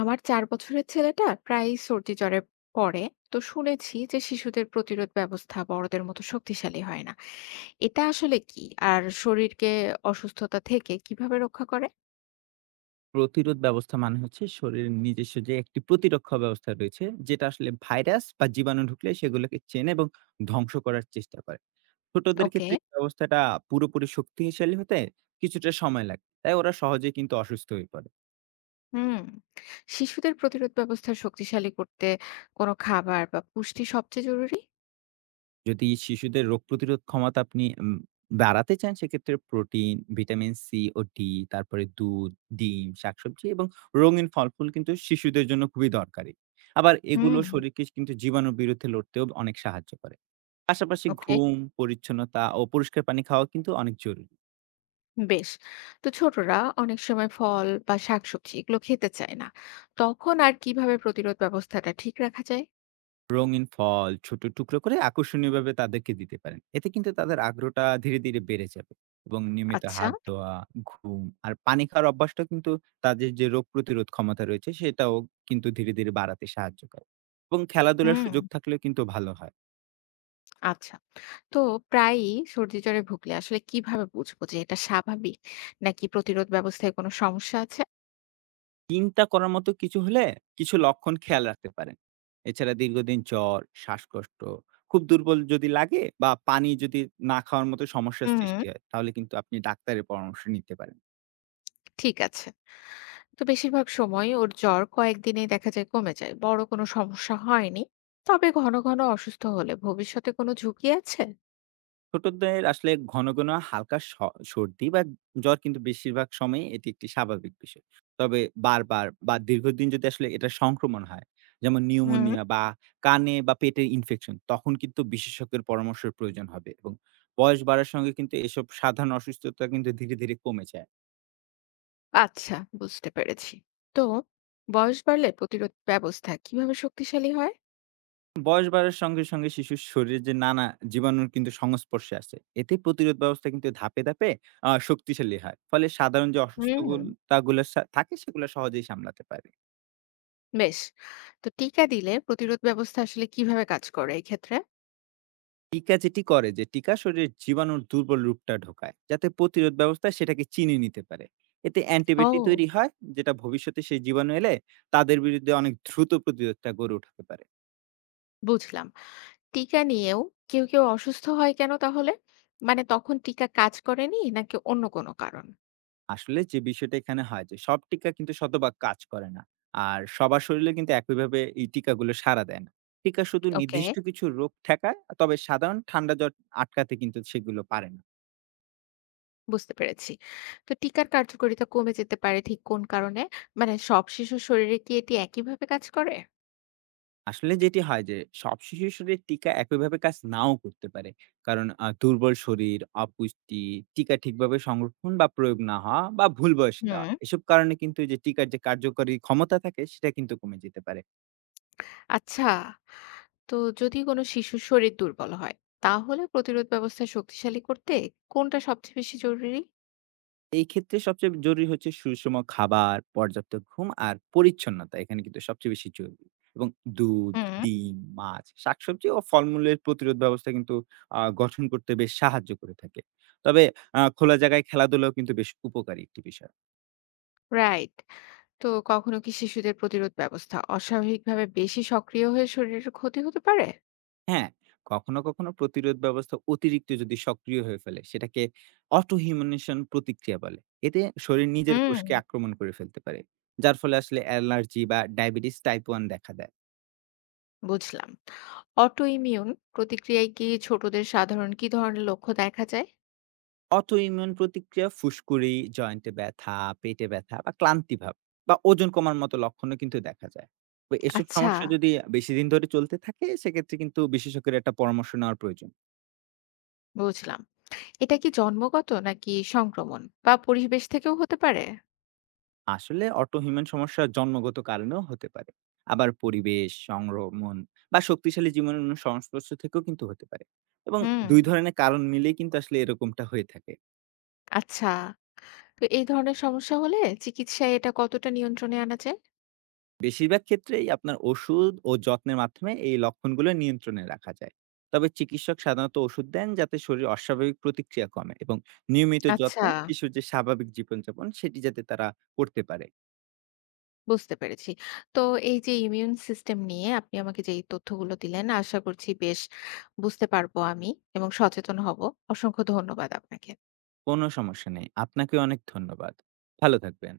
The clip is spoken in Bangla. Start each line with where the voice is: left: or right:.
left: আমার 4 বছরের ছেলেটা প্রায়ই সর্দি জ্বরে পড়ে। তো শুনেছি যে শিশুদের প্রতিরোধ ব্যবস্থা বড়দের মতো শক্তিশালী হয় না। এটা আসলে কি, আর শরীরকে অসুস্থতা থেকে কিভাবে রক্ষা করে?
right: প্রতিরোধ ব্যবস্থা মানে হচ্ছে শরীরের নিজস্ব যে একটি প্রতিরক্ষা ব্যবস্থা রয়েছে যেটা আসলে ভাইরাস বা জীবাণু ঢুকলে সেগুলোকে চেনে এবং ধ্বংস করার চেষ্টা করে। ছোটদের
left: ওকে।
right: ক্ষেত্রে এই ব্যবস্থাটা পুরোপুরি শক্তিশালী হতে কিছুটা সময় লাগে, তাই ওরা সহজে কিন্তু অসুস্থ হয়ে পড়ে।
left: হুম। শিশুদের প্রতিরোধ ব্যবস্থা শক্তিশালী করতে কোনো খাবার বা পুষ্টি সবচেয়ে জরুরি?
right: যদি শিশুদের রোগ প্রতিরোধ ক্ষমতা আপনি বাড়াতে চান সেক্ষেত্রে প্রোটিন, ভিটামিন সি ও ডি, তারপরে দুধ, ডিম, শাকসবজি এবং রঙিন ফল-ফুল কিন্তু শিশুদের জন্য খুবই দরকারি। আবার এগুলো
left: হুম।
right: শরীরকে কিন্তু জীবাণুর বিরুদ্ধে লড়তেও অনেক সাহায্য করে। পাশাপাশি
left: ওকে।
right: ঘুম, পরিচ্ছন্নতা ও পরিষ্কার পানি খাওয়া কিন্তু অনেক জরুরি।
left: বেশ। তো ছোটরা অনেক সময় ফল বা শাকসবজি এগুলো খেতে চায় না, তখন আর কিভাবে প্রতিরোধ ব্যবস্থাটা ঠিক রাখা যায়?
right: রঙিন ফল ছোট টুকরো করে আকর্ষণীয়ভাবে তাদেরকে দিতে পারেন। এতে কিন্তু তাদের আগ্রহটা ধীরে, ধীরে বেড়ে যাবে এবং নিয়মিত
left: আচ্ছা।
right: হাত ধোয়া, ঘুম আর পানি খাওয়ার অভ্যাসটা কিন্তু তাদের যে রোগ প্রতিরোধ ক্ষমতা রয়েছে সেটাও কিন্তু ধীরে, ধীরে বাড়াতে সাহায্য করে, এবং খেলাধুলার
left: হুম।
right: সুযোগ থাকলেও কিন্তু ভালো হয়।
left: আচ্ছা। তো প্রায়ই সর্দি জ্বরে ভুগলে আসলে কিভাবে বুঝবো যে এটা স্বাভাবিক, নাকি প্রতিরোধ ব্যবস্থায় কোনো সমস্যা আছে?
right: চিন্তা করার মতো কিছু হলে কিছু লক্ষণ খেয়াল রাখতে পারেন। এছাড়া দীর্ঘদিন জ্বর, শ্বাসকষ্ট, খুব দুর্বল যদি লাগে বা পানি যদি না খাওয়ার মতো সমস্যার
left: হুম।
right: সৃষ্টি হয় তাহলে কিন্তু আপনি ডাক্তারের পরামর্শ নিতে পারেন।
left: ঠিক আছে। তো বেশিরভাগ সময় ওর জ্বর কয়েকদিনেই দেখা যায় কমে যায়, বড় কোনো সমস্যা হয়নি, তবে ঘন ঘন অসুস্থ হলে ভবিষ্যতে কোনো ঝুঁকি আছে?
right: ছোটদের আসলে ঘন ঘন হালকা সর্দি বা জ্বর কিন্তু বেশিরভাগ সময় এটি একটি স্বাভাবিক বিষয়। তবে বারবার বা দীর্ঘদিন যদি আসলে এটা সংক্রমণ হয় যেমন
left: হুম।
right: নিউমোনিয়া বা কানে বা পেটের ইনফেকশন, তখন কিন্তু বিশেষজ্ঞের পরামর্শের প্রয়োজন হবে, এবং বয়স বাড়ার সঙ্গে কিন্তু এসব সাধারণ অসুস্থতা কিন্তু ধীরে ধীরে কমে যায়।
left: আচ্ছা, বুঝতে পেরেছি। তো বয়স বাড়লে প্রতিরোধ ব্যবস্থা কিভাবে শক্তিশালী হয়?
right: বয়স বাড়ার সঙ্গে, সঙ্গে শিশুর শরীরে যে নানা জীবাণুর কিন্তু সংস্পর্শে আসে। এতে প্রতিরোধ ব্যবস্থা কিন্তু ধাপে, ধাপে শক্তিশালী হয়। ফলে সাধারণ যে
left: হুম।
right: অসুস্থগুলতাগুলো থাকে সেগুলো সহজেই সামলাতে পারে।
left: বেশ। তো টিকা দিলে প্রতিরোধ ব্যবস্থা আসলে কিভাবে কাজ করে এই ক্ষেত্রে?
right: টিকা যেটি করে, যে টিকা শরীরের জীবাণুর দুর্বল রূপটা ঢোকায়, যাতে প্রতিরোধ ব্যবস্থা সেটাকে চিনে নিতে পারে। এতে অ্যান্টিবায়োটিক
left: ও।
right: তৈরি হয়, যেটা ভবিষ্যতে সেই জীবাণু এলে তাদের বিরুদ্ধে অনেক দ্রুত প্রতিরোধটা গড়ে উঠাতে পারে।
left: বুঝলাম। টিকা নিয়েও কেউ অসুস্থ হয় কেন তাহলে? মানে তখন টিকা কাজ করেনি, নাকি অন্য কোনো কারণ?
right: আসলে যে বিষয়টা এখানে হয়, যে সব টিকা কিন্তু শতভাগ কাজ করে না। আর সবার শরীরে কিন্তু একইভাবে এই টিকাগুলো সাড়া দেয় না। টিকা শুধু
left: ওকে।
right: নির্দিষ্ট কিছু রোগ ঠেকায়, তবে সাধারণ ঠান্ডা জ্বর আটকাতে কিন্তু সেগুলো পারে না।
left: বুঝতে পেরেছি। তো টিকার কার্যকারিতা কমে যেতে পারে ঠিক কোন কারণে? মানে সব শিশুর শরীরে কি এটি একইভাবে কাজ করে?
right: আসলে যেটি হয়, যে সব শিশুর শরীরে টিকা একইভাবে কাজ নাও করতে পারে। কারণ দুর্বল শরীর, অপুষ্টি, টিকা ঠিকভাবে সংরক্ষণ বা প্রয়োগ না হওয়া বা ভুল বয়সে
left: হুম।
right: দেওয়া, এসব কারণে কিন্তু এই যে টিকার যে কার্যকরী ক্ষমতা থাকে সেটা কিন্তু কমে যেতে পারে।
left: আচ্ছা, তো যদি কোনো শিশুর শরীর দুর্বল হয়, তাহলে প্রতিরোধ ব্যবস্থা শক্তিশালী করতে কোনটা সবচেয়ে বেশি জরুরি?
right: এই ক্ষেত্রে সবচেয়ে জরুরি হচ্ছে সুষম খাবার, পর্যাপ্ত ঘুম আর পরিচ্ছন্নতা। এখানে কিন্তু সবচেয়ে বেশি জরুরি। এবং দুধ,
left: হুম।
right: ডিম, মাছ, শাকসবজি ও ফলমূলের প্রতিরোধ ব্যবস্থা কিন্তু গঠন করতে বেশ সাহায্য করে থাকে। তবে খোলা জায়গায় খেলাধুলাও কিন্তু বেশ উপকারী একটি বিষয়।
left: রাইট। তো কখনো কি শিশুদের প্রতিরোধ ব্যবস্থা অস্বাভাবিকভাবে বেশি সক্রিয় হয়ে শরীরের ক্ষতি হতে পারে?
right: হ্যাঁ, কখনো, কখনো প্রতিরোধ ব্যবস্থা অতিরিক্ত যদি সক্রিয় হয়ে ফেলে, সেটাকে অটোইমিউনেশন প্রতিক্রিয়া বলে। এতে শরীর নিজের
left: হুম।
right: কোষকে আক্রমণ করে ফেলতে পারে। যার ফলে আসলে অ্যালার্জি বা ডায়াবেটিস টাইপ 1 দেখা দেয়।
left: বুঝলাম। অটোইমিউন প্রতিক্রিয়ায় কি ছোটদের সাধারণ কি ধরনের লক্ষণ দেখা যায়?
right: অটোইমিউন প্রতিক্রিয়া ফুসকুড়ি, জয়েন্টে ব্যথা, পেটে ব্যথা বা ক্লান্তিভাব বা ওজন কমার মতো লক্ষণও কিন্তু দেখা যায়। তো এসব
left: আচ্ছা।
right: সমস্যা যদি বেশি দিন ধরে চলতে থাকে সেক্ষেত্রে কিন্তু বিশেষজ্ঞের একটা পরামর্শ নেওয়ার প্রয়োজন।
left: বুঝলাম। এটা কি জন্মগত, নাকি সংক্রমণ বা পরিবেশ থেকেও হতে পারে?
right: আসলে অটোইমিউন সমস্যা জন্মগত কারণেও হতে পারে। আবার পরিবেশ, সংক্রমণ বা শক্তিশালী জীবাণুর সংস্পর্শ থেকেও কিন্তু হতে পারে। এবং
left: হুম।
right: ২ ধরনের কারণ মিলেই কিন্তু আসলে এরকমটা হয়ে থাকে।
left: আচ্ছা। তো এই ধরনের সমস্যা হলে চিকিৎসায় এটা কতটা নিয়ন্ত্রণে আনা যায়?
right: বেশিরভাগ ক্ষেত্রেই আপনার ওষুধ ও যত্নের মাধ্যমে এই লক্ষণগুলো নিয়ন্ত্রণে রাখা যায়। তবে চিকিৎসক সাধারণত ওষুধ দেন, যাতে শরীর অস্বাভাবিক প্রতিক্রিয়া কমে এবং নিয়মিত
left: আচ্ছা,
right: যত্নে শিশুর যে স্বাভাবিক জীবনযাপন সেটি যাতে তারা করতে পারে।
left: বুঝতে পেরেছি। তো এই যে ইমিউন সিস্টেম নিয়ে আপনি আমাকে যে এই তথ্যগুলো দিলেন, আশা করছি বেশ বুঝতে পারবো আমি এবং সচেতন হব। অসংখ্য ধন্যবাদ আপনাকে।
right: কোনো সমস্যা নেই, আপনাকে অনেক ধন্যবাদ। ভালো থাকবেন।